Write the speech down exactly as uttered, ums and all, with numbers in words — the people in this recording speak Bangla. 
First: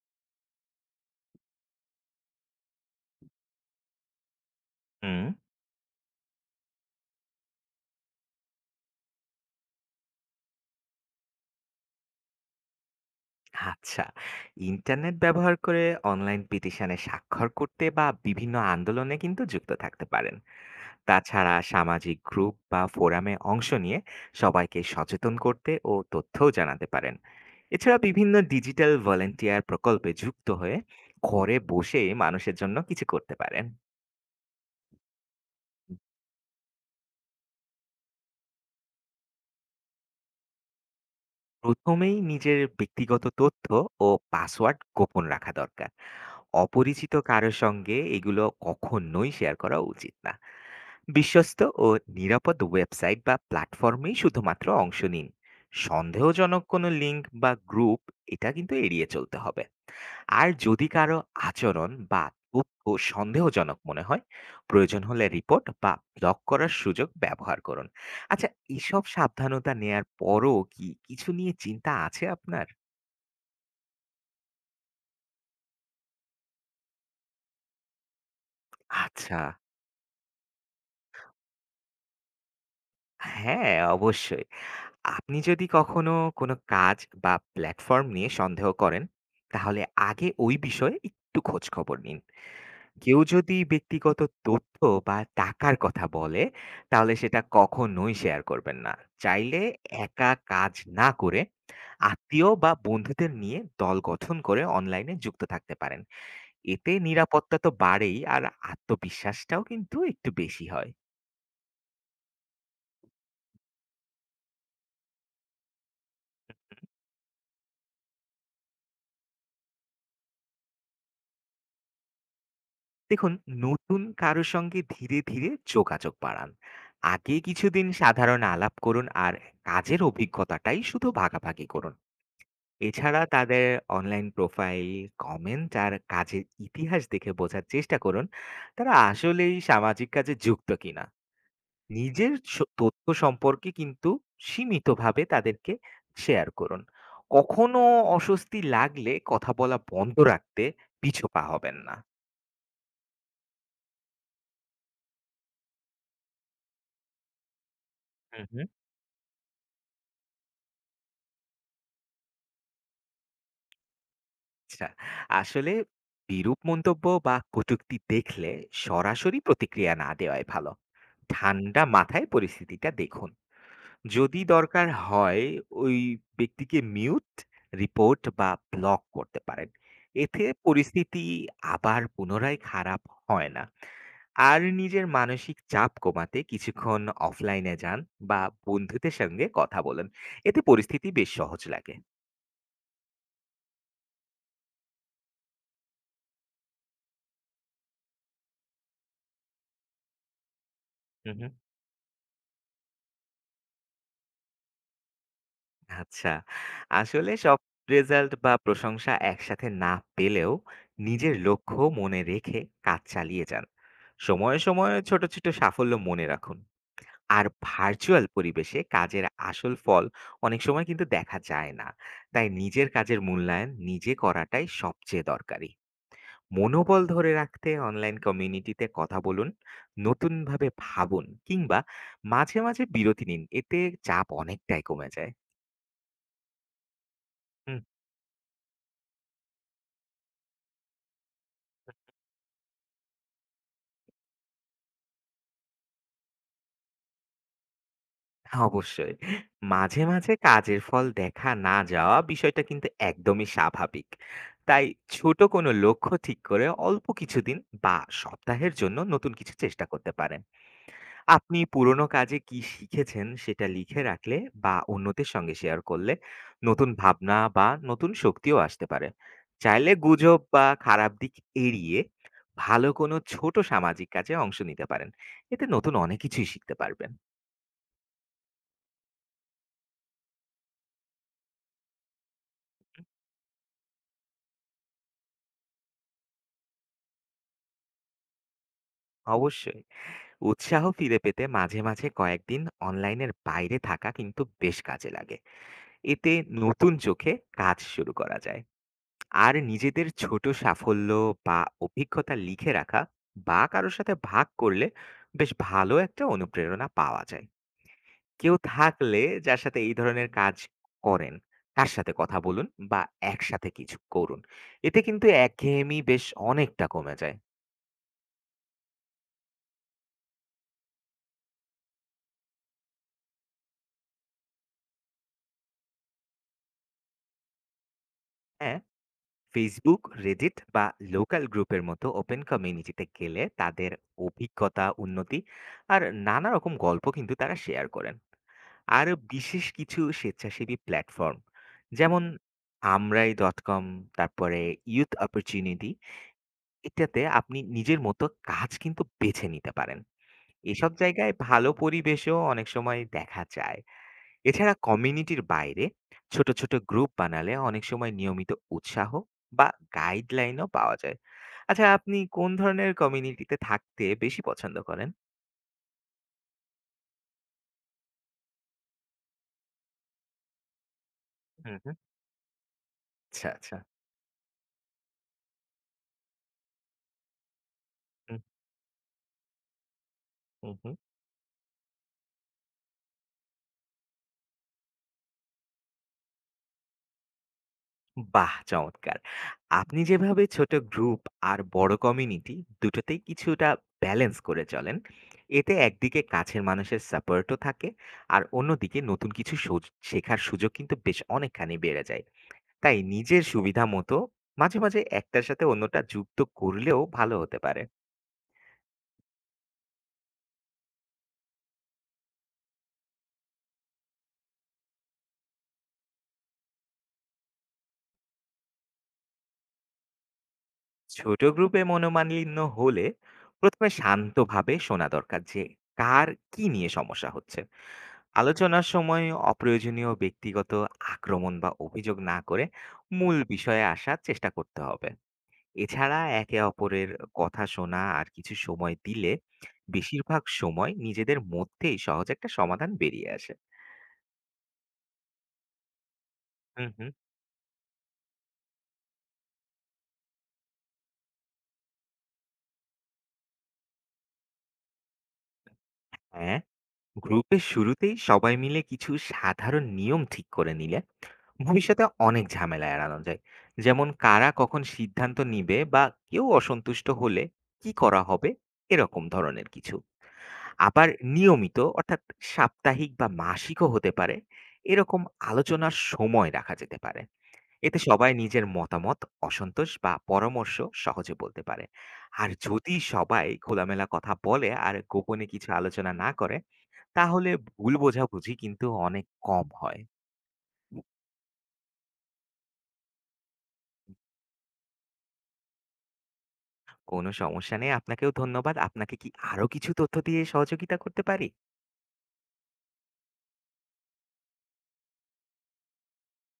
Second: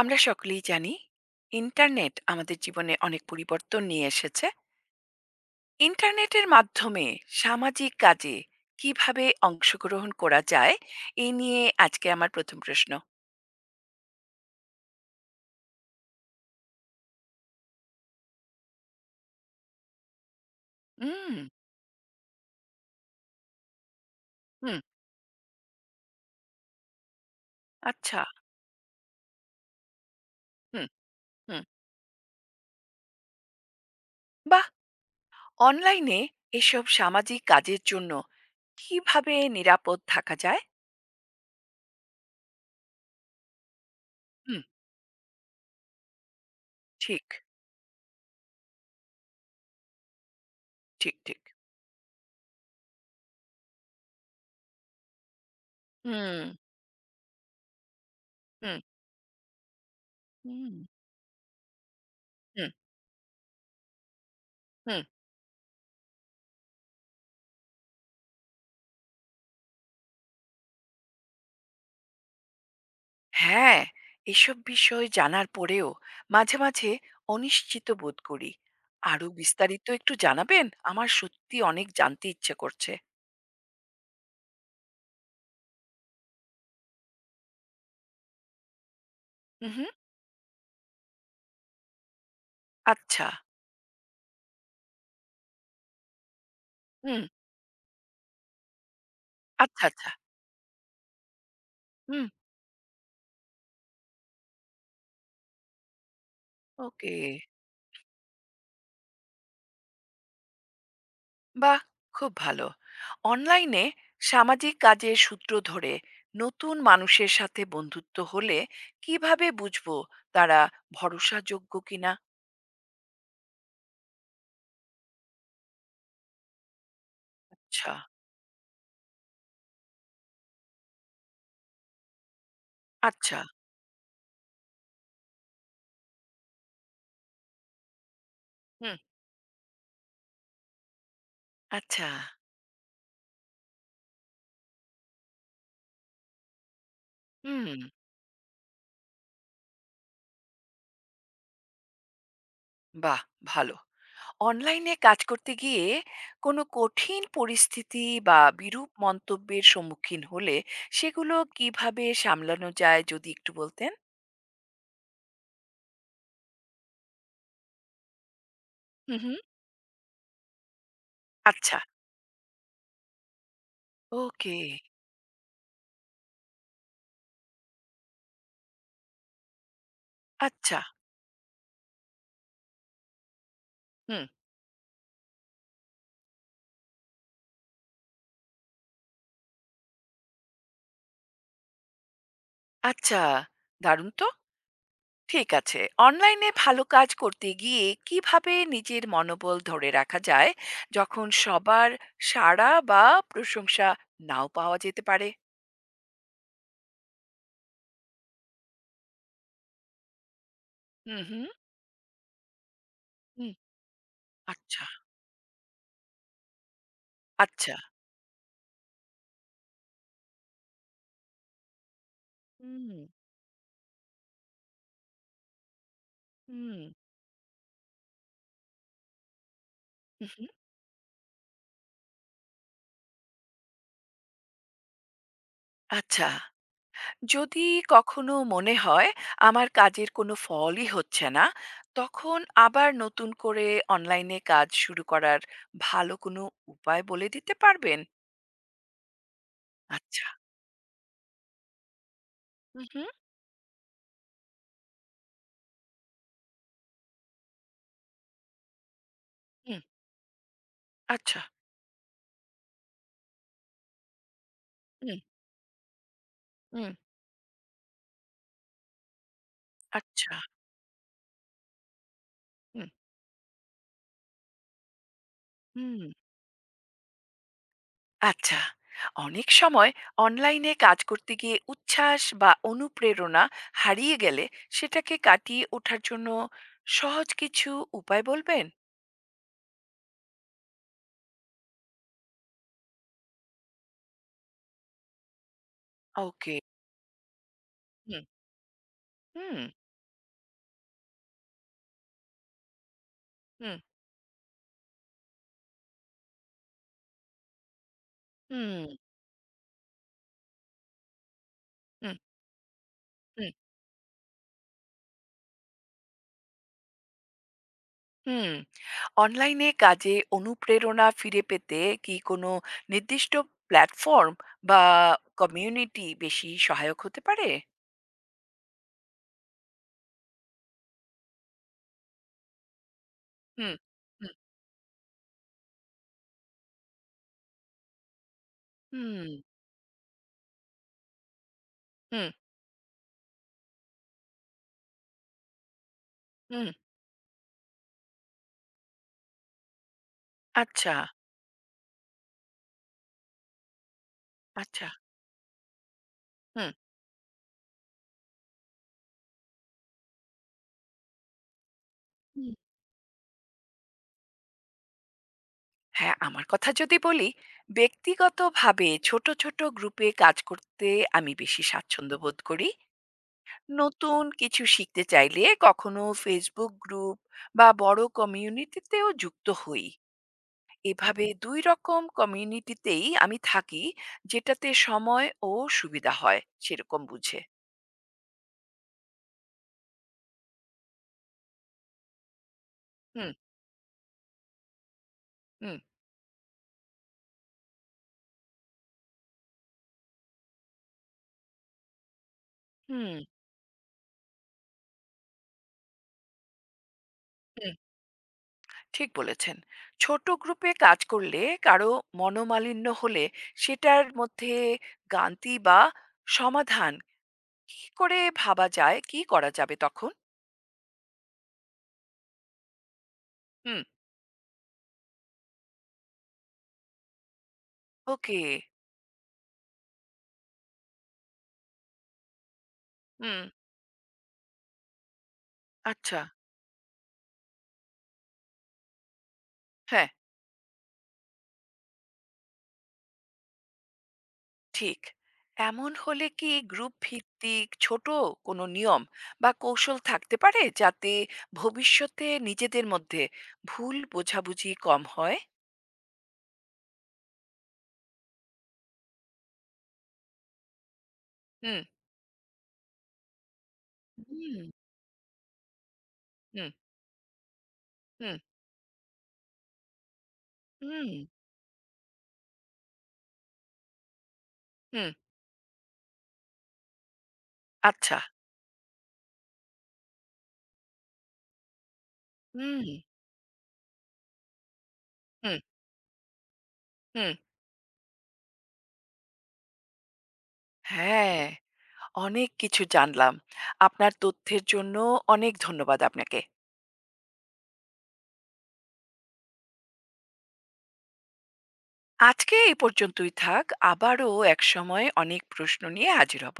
আমরা সকলেই জানি ইন্টারনেট আমাদের জীবনে অনেক পরিবর্তন নিয়ে এসেছে। হুম। ইন্টারনেটের মাধ্যমে সামাজিক কাজে কিভাবে অংশগ্রহণ করা যায় এই নিয়ে আজকে আমার প্রথম প্রশ্ন। আচ্ছা, ইন্টারনেট ব্যবহার করে অনলাইন পিটিশনে স্বাক্ষর করতে বা বিভিন্ন আন্দোলনে কিন্তু যুক্ত থাকতে পারেন। হুম। তাছাড়া সামাজিক গ্রুপ বা ফোরামে অংশ নিয়ে হুম। সবাইকে সচেতন করতে ও তথ্যও জানাতে পারেন। এছাড়া আচ্ছা। বিভিন্ন ডিজিটাল ভলেন্টিয়ার প্রকল্পে যুক্ত হয়ে হুম। ঘরে হুম। বসে মানুষের জন্য কিছু করতে পারেন। বাহ। অনলাইনে এসব সামাজিক কাজের জন্য কিভাবে নিরাপদ থাকা যায়? প্রথমেই নিজের ব্যক্তিগত তথ্য ও হুম। পাসওয়ার্ড গোপন রাখা দরকার। অপরিচিত ঠিক, কারো সঙ্গে এগুলো কখনোই শেয়ার করা উচিত না। ঠিক, ঠিক। বিশ্বস্ত ও নিরাপদ ওয়েবসাইট বা প্ল্যাটফর্মেই শুধুমাত্র অংশ নিন। হুম। সন্দেহজনক কোনো লিঙ্ক বা গ্রুপ এটা কিন্তু হুম। এড়িয়ে চলতে হবে। আর হুম। যদি কারো আচরণ বা হুম। তথ্য সন্দেহজনক মনে হয়, প্রয়োজন হুম। হলে রিপোর্ট বা ব্লক করার সুযোগ ব্যবহার করুন। আচ্ছা, এসব সাবধানতা নেয়ার পরও কি কিছু নিয়ে চিন্তা আছে আপনার? হ্যাঁ, এসব বিষয় জানার পরেও মাঝে, মাঝে অনিশ্চিত বোধ করি। আরো আচ্ছা, বিস্তারিত একটু জানাবেন? আমার সত্যি অনেক জানতে ইচ্ছে করছে। হ্যাঁ, অবশ্যই। আপনি যদি কখনো কোনো কাজ বা প্ল্যাটফর্ম নিয়ে সন্দেহ করেন, তাহলে উহু। আগে ওই বিষয়ে একটু খোঁজ খবর নিন। কেউ আচ্ছা। যদি ব্যক্তিগত তথ্য বা টাকার কথা বলে, তাহলে হুম, সেটা কখনোই শেয়ার করবেন না। চাইলে আচ্ছা, আচ্ছা। একা কাজ না করে হুম। আত্মীয় বা বন্ধুদের নিয়ে দল গঠন করে অনলাইনে যুক্ত থাকতে পারেন। এতে ওকে। নিরাপত্তা তো বাড়েই আর আত্মবিশ্বাসটাও কিন্তু একটু বেশি হয়। বাহ! খুব ভালো। অনলাইনে সামাজিক কাজের সূত্র ধরে নতুন মানুষের সাথে বন্ধুত্ব হলে কিভাবে বুঝবো তারা ভরসাযোগ্য কিনা? দেখুন, নতুন কারো সঙ্গে ধীরে ধীরে যোগাযোগ বাড়ান। আগে কিছুদিন আচ্ছা, সাধারণ আলাপ করুন আর কাজের অভিজ্ঞতাটাই শুধু ভাগাভাগি করুন। এছাড়া আচ্ছা। তাদের অনলাইন প্রোফাইল, কমেন্ট আর কাজের ইতিহাস দেখে বোঝার চেষ্টা করুন তারা হুম, আসলেই সামাজিক কাজে যুক্ত কিনা। আচ্ছা। নিজের স- তথ্য সম্পর্কে কিন্তু সীমিতভাবে তাদেরকে শেয়ার করুন। হুম। কখনো অস্বস্তি লাগলে কথা বলা বন্ধ রাখতে পিছপা হবেন না। বাহ! ভালো। অনলাইনে কাজ করতে গিয়ে কোনো কঠিন পরিস্থিতি বা হুম হুম। বিরূপ মন্তব্যের সম্মুখীন হলে সেগুলো কিভাবে সামলানো যায় যদি একটু বলতেন। আচ্ছা, আসলে বিরূপ মন্তব্য বা কটূক্তি দেখলে হুম হুম। সরাসরি প্রতিক্রিয়া না দেওয়াই ভালো। আচ্ছা। ঠান্ডা মাথায় পরিস্থিতিটা দেখুন। যদি ওকে। দরকার হয় ওই ব্যক্তিকে মিউট, রিপোর্ট বা ব্লক করতে পারেন। এতে আচ্ছা। পরিস্থিতি আবার পুনরায় খারাপ হয় না। হুম। আর নিজের মানসিক চাপ কমাতে কিছুক্ষণ অফলাইনে যান বা বন্ধুদের সঙ্গে কথা বলেন। এতে পরিস্থিতি বেশ সহজ লাগে। আচ্ছা, দারুণ তো। ঠিক আছে। অনলাইনে ভালো কাজ করতে গিয়ে কিভাবে নিজের মনোবল ধরে রাখা যায় যখন হু, হু। সবার সাড়া বা প্রশংসা নাও পাওয়া যেতে পারে? আচ্ছা। আসলে সব রেজাল্ট বা প্রশংসা একসাথে না পেলেও হুম নিজের হুম। লক্ষ্য মনে রেখে কাজ চালিয়ে হুম। যান। সময়ে, আচ্ছা। সময়ে ছোট, ছোট সাফল্য মনে রাখুন। আর আচ্ছা। ভার্চুয়াল পরিবেশে কাজের আসল ফল অনেক সময় কিন্তু দেখা যায় না। তাই নিজের হুম কাজের মূল্যায়ন নিজে করাটাই সবচেয়ে দরকারি। হুম। মনোবল ধরে রাখতে অনলাইন কমিউনিটিতে কথা বলুন, হুম। নতুনভাবে ভাবুন কিংবা মাঝে, মাঝে বিরতি নিন। এতে চাপ অনেকটাই কমে যায়। আচ্ছা, যদি হুম। কখনো মনে হয় আমার কাজের কোনো ফলই হচ্ছে না, তখন আবার নতুন করে অনলাইনে কাজ শুরু করার ভালো কোনো উপায় বলে দিতে পারবেন? হ্যাঁ, অবশ্যই। মাঝে, আচ্ছা। মাঝে কাজের ফল দেখা না যাওয়া বিষয়টা হুম, কিন্তু হুম, একদমই স্বাভাবিক। তাই ছোট কোনো লক্ষ্য ঠিক করে অল্প কিছুদিন বা সপ্তাহের জন্য নতুন কিছু হুম, চেষ্টা করতে পারেন। আচ্ছা, আপনি পুরনো কাজে কি শিখেছেন সেটা লিখে রাখলে বা হুম, অন্যদের সঙ্গে শেয়ার করলে নতুন হুম, ভাবনা বা নতুন শক্তিও আসতে পারে। চাইলে আচ্ছা, গুজব বা খারাপ দিক এড়িয়ে হুম, ভালো কোনো ছোট সামাজিক কাজে অংশ নিতে পারেন। এতে নতুন হুম, অনেক কিছুই শিখতে পারবেন। আচ্ছা। অনেক সময় অনলাইনে কাজ করতে গিয়ে উচ্ছ্বাস বা অনুপ্রেরণা হারিয়ে গেলে সেটাকে কাটিয়ে ওঠার জন্য সহজ কিছু উপায় বলবেন? অবশ্যই। উৎসাহ ফিরে পেতে মাঝে মাঝে কয়েকদিন অনলাইনের বাইরে থাকা কিন্তু বেশ কাজে লাগে। এতে ওকে। নতুন চোখে কাজ শুরু হুম, করা যায়। আর হুম, নিজেদের ছোট সাফল্য বা অভিজ্ঞতা লিখে রাখা বা হুম। কারোর সাথে ভাগ করলে বেশ ভালো একটা অনুপ্রেরণা পাওয়া যায়। কেউ হুম, থাকলে যার সাথে এই ধরনের কাজ করেন তার সাথে হুম, কথা বলুন বা হুম, একসাথে কিছু করুন। এতে কিন্তু একঘেয়েমি বেশ অনেকটা কমে যায়। হুম। অনলাইনে কাজে অনুপ্রেরণা ফিরে পেতে কি কোনো নির্দিষ্ট প্ল্যাটফর্ম বা কমিউনিটি বেশি সহায়ক হতে পারে? হ্যাঁ, ফেসবুক, রেডিট বা লোকাল গ্রুপের মতো ওপেন কমিউনিটিতে গেলে হুম, তাদের হুম, অভিজ্ঞতা, উন্নতি আর নানা রকম গল্প কিন্তু তারা শেয়ার করেন। আর হুম, বিশেষ কিছু স্বেচ্ছাসেবী প্ল্যাটফর্ম, যেমন হুম, আমরাই ডট কম, তারপরে ইউথ অপরচুনিটি, হুম। এটাতে আপনি নিজের মতো কাজ কিন্তু বেছে নিতে পারেন। এসব আচ্ছা, জায়গায় ভালো পরিবেশও অনেক সময় দেখা যায়। এছাড়া আচ্ছা। কমিউনিটির বাইরে ছোট হুম, ছোট গ্রুপ বানালে অনেক সময় নিয়মিত উৎসাহ বা গাইডলাইনও পাওয়া যায়। আচ্ছা, আপনি কোন হুম। ধরনের কমিউনিটিতে থাকতে বেশি পছন্দ করেন? হ্যাঁ, আমার কথা যদি বলি, ব্যক্তিগতভাবে ছোট, ছোট গ্রুপে কাজ করতে আমি বেশি হুম হুম। স্বাচ্ছন্দ্য বোধ করি। আচ্ছা আচ্ছা। নতুন কিছু শিখতে চাইলে কখনো Facebook গ্রুপ বা বড় হুম। কমিউনিটিতেও যুক্ত হই। হুম হুম। এভাবে দুই রকম কমিউনিটিতেই আমি থাকি, যেটাতে সময় ও সুবিধা হয় সেরকম বুঝে। বাহ, চমৎকার। আপনি যেভাবে ছোট গ্রুপ আর বড় কমিউনিটি দুটোতেই হুম কিছুটা ব্যালেন্স করে চলেন, এতে হুম। একদিকে কাছের মানুষের সাপোর্টও থাকে আর অন্যদিকে নতুন কিছু সো- শেখার সুযোগ কিন্তু বেশ অনেকখানি বেড়ে যায়। তাই হুম নিজের সুবিধা মতো মাঝে মাঝে একটার সাথে অন্যটা যুক্ত করলেও ভালো হতে হুম। পারে। ঠিক বলেছেন। ছোট গ্রুপে কাজ করলে কারো মনোমালিন্য হলে সেটার মধ্যে গান্তি বা সমাধান কি করে ভাবা যায়, কি করা যাবে তখন? ছোট গ্রুপে মনোমালিন্য হলে হুম। প্রথমে শান্তভাবে শোনা দরকার যে কার কি নিয়ে সমস্যা হচ্ছে। ওকে। আলোচনার সময় অপ্রয়োজনীয় ব্যক্তিগত আক্রমণ বা অভিযোগ না করে মূল হুম। বিষয়ে আসার চেষ্টা করতে হবে। আচ্ছা। এছাড়া একে অপরের কথা শোনা আর কিছু সময় দিলে হ্যাঁ। বেশিরভাগ সময় নিজেদের মধ্যেই সহজ একটা সমাধান বেরিয়ে আসে। ঠিক। এমন হলে কি হুম গ্রুপ হুম। ভিত্তিক ছোট কোনো নিয়ম বা কৌশল থাকতে পারে যাতে ভবিষ্যতে নিজেদের মধ্যে ভুল বোঝাবুঝি কম হয়? হ্যাঁ, গ্রুপের শুরুতেই সবাই মিলে কিছু সাধারণ নিয়ম ঠিক করে নিলে হুম, ভবিষ্যতে অনেক ঝামেলা এড়ানো যায়। যেমন, কারা হুম, কখন সিদ্ধান্ত নিবে বা কেউ হুম, অসন্তুষ্ট হলে কি করা হুম, হবে, এরকম ধরনের কিছু। আবার হুম, নিয়মিত, অর্থাৎ সাপ্তাহিক বা মাসিকও হতে পারে, হুম, এরকম আলোচনার সময় রাখা যেতে পারে। এতে আচ্ছা। সবাই নিজের মতামত, অসন্তোষ বা পরামর্শ সহজে বলতে পারে। আর হুম, যদি সবাই খোলামেলা কথা বলে আর গোপনে হুম, কিছু আলোচনা না করে, হুম। তাহলে ভুল বোঝাবুঝি কিন্তু অনেক কম হয়। হ্যাঁ, অনেক কিছু জানলাম। আপনার তথ্যের জন্য অনেক ধন্যবাদ আপনাকে। কোনো সমস্যা নেই। আপনাকেও ধন্যবাদ। আপনাকে কি আরো কিছু তথ্য দিয়ে সহযোগিতা করতে পারি? আজকে এই পর্যন্তই থাক। আবারও একসময় অনেক প্রশ্ন নিয়ে হাজির হব।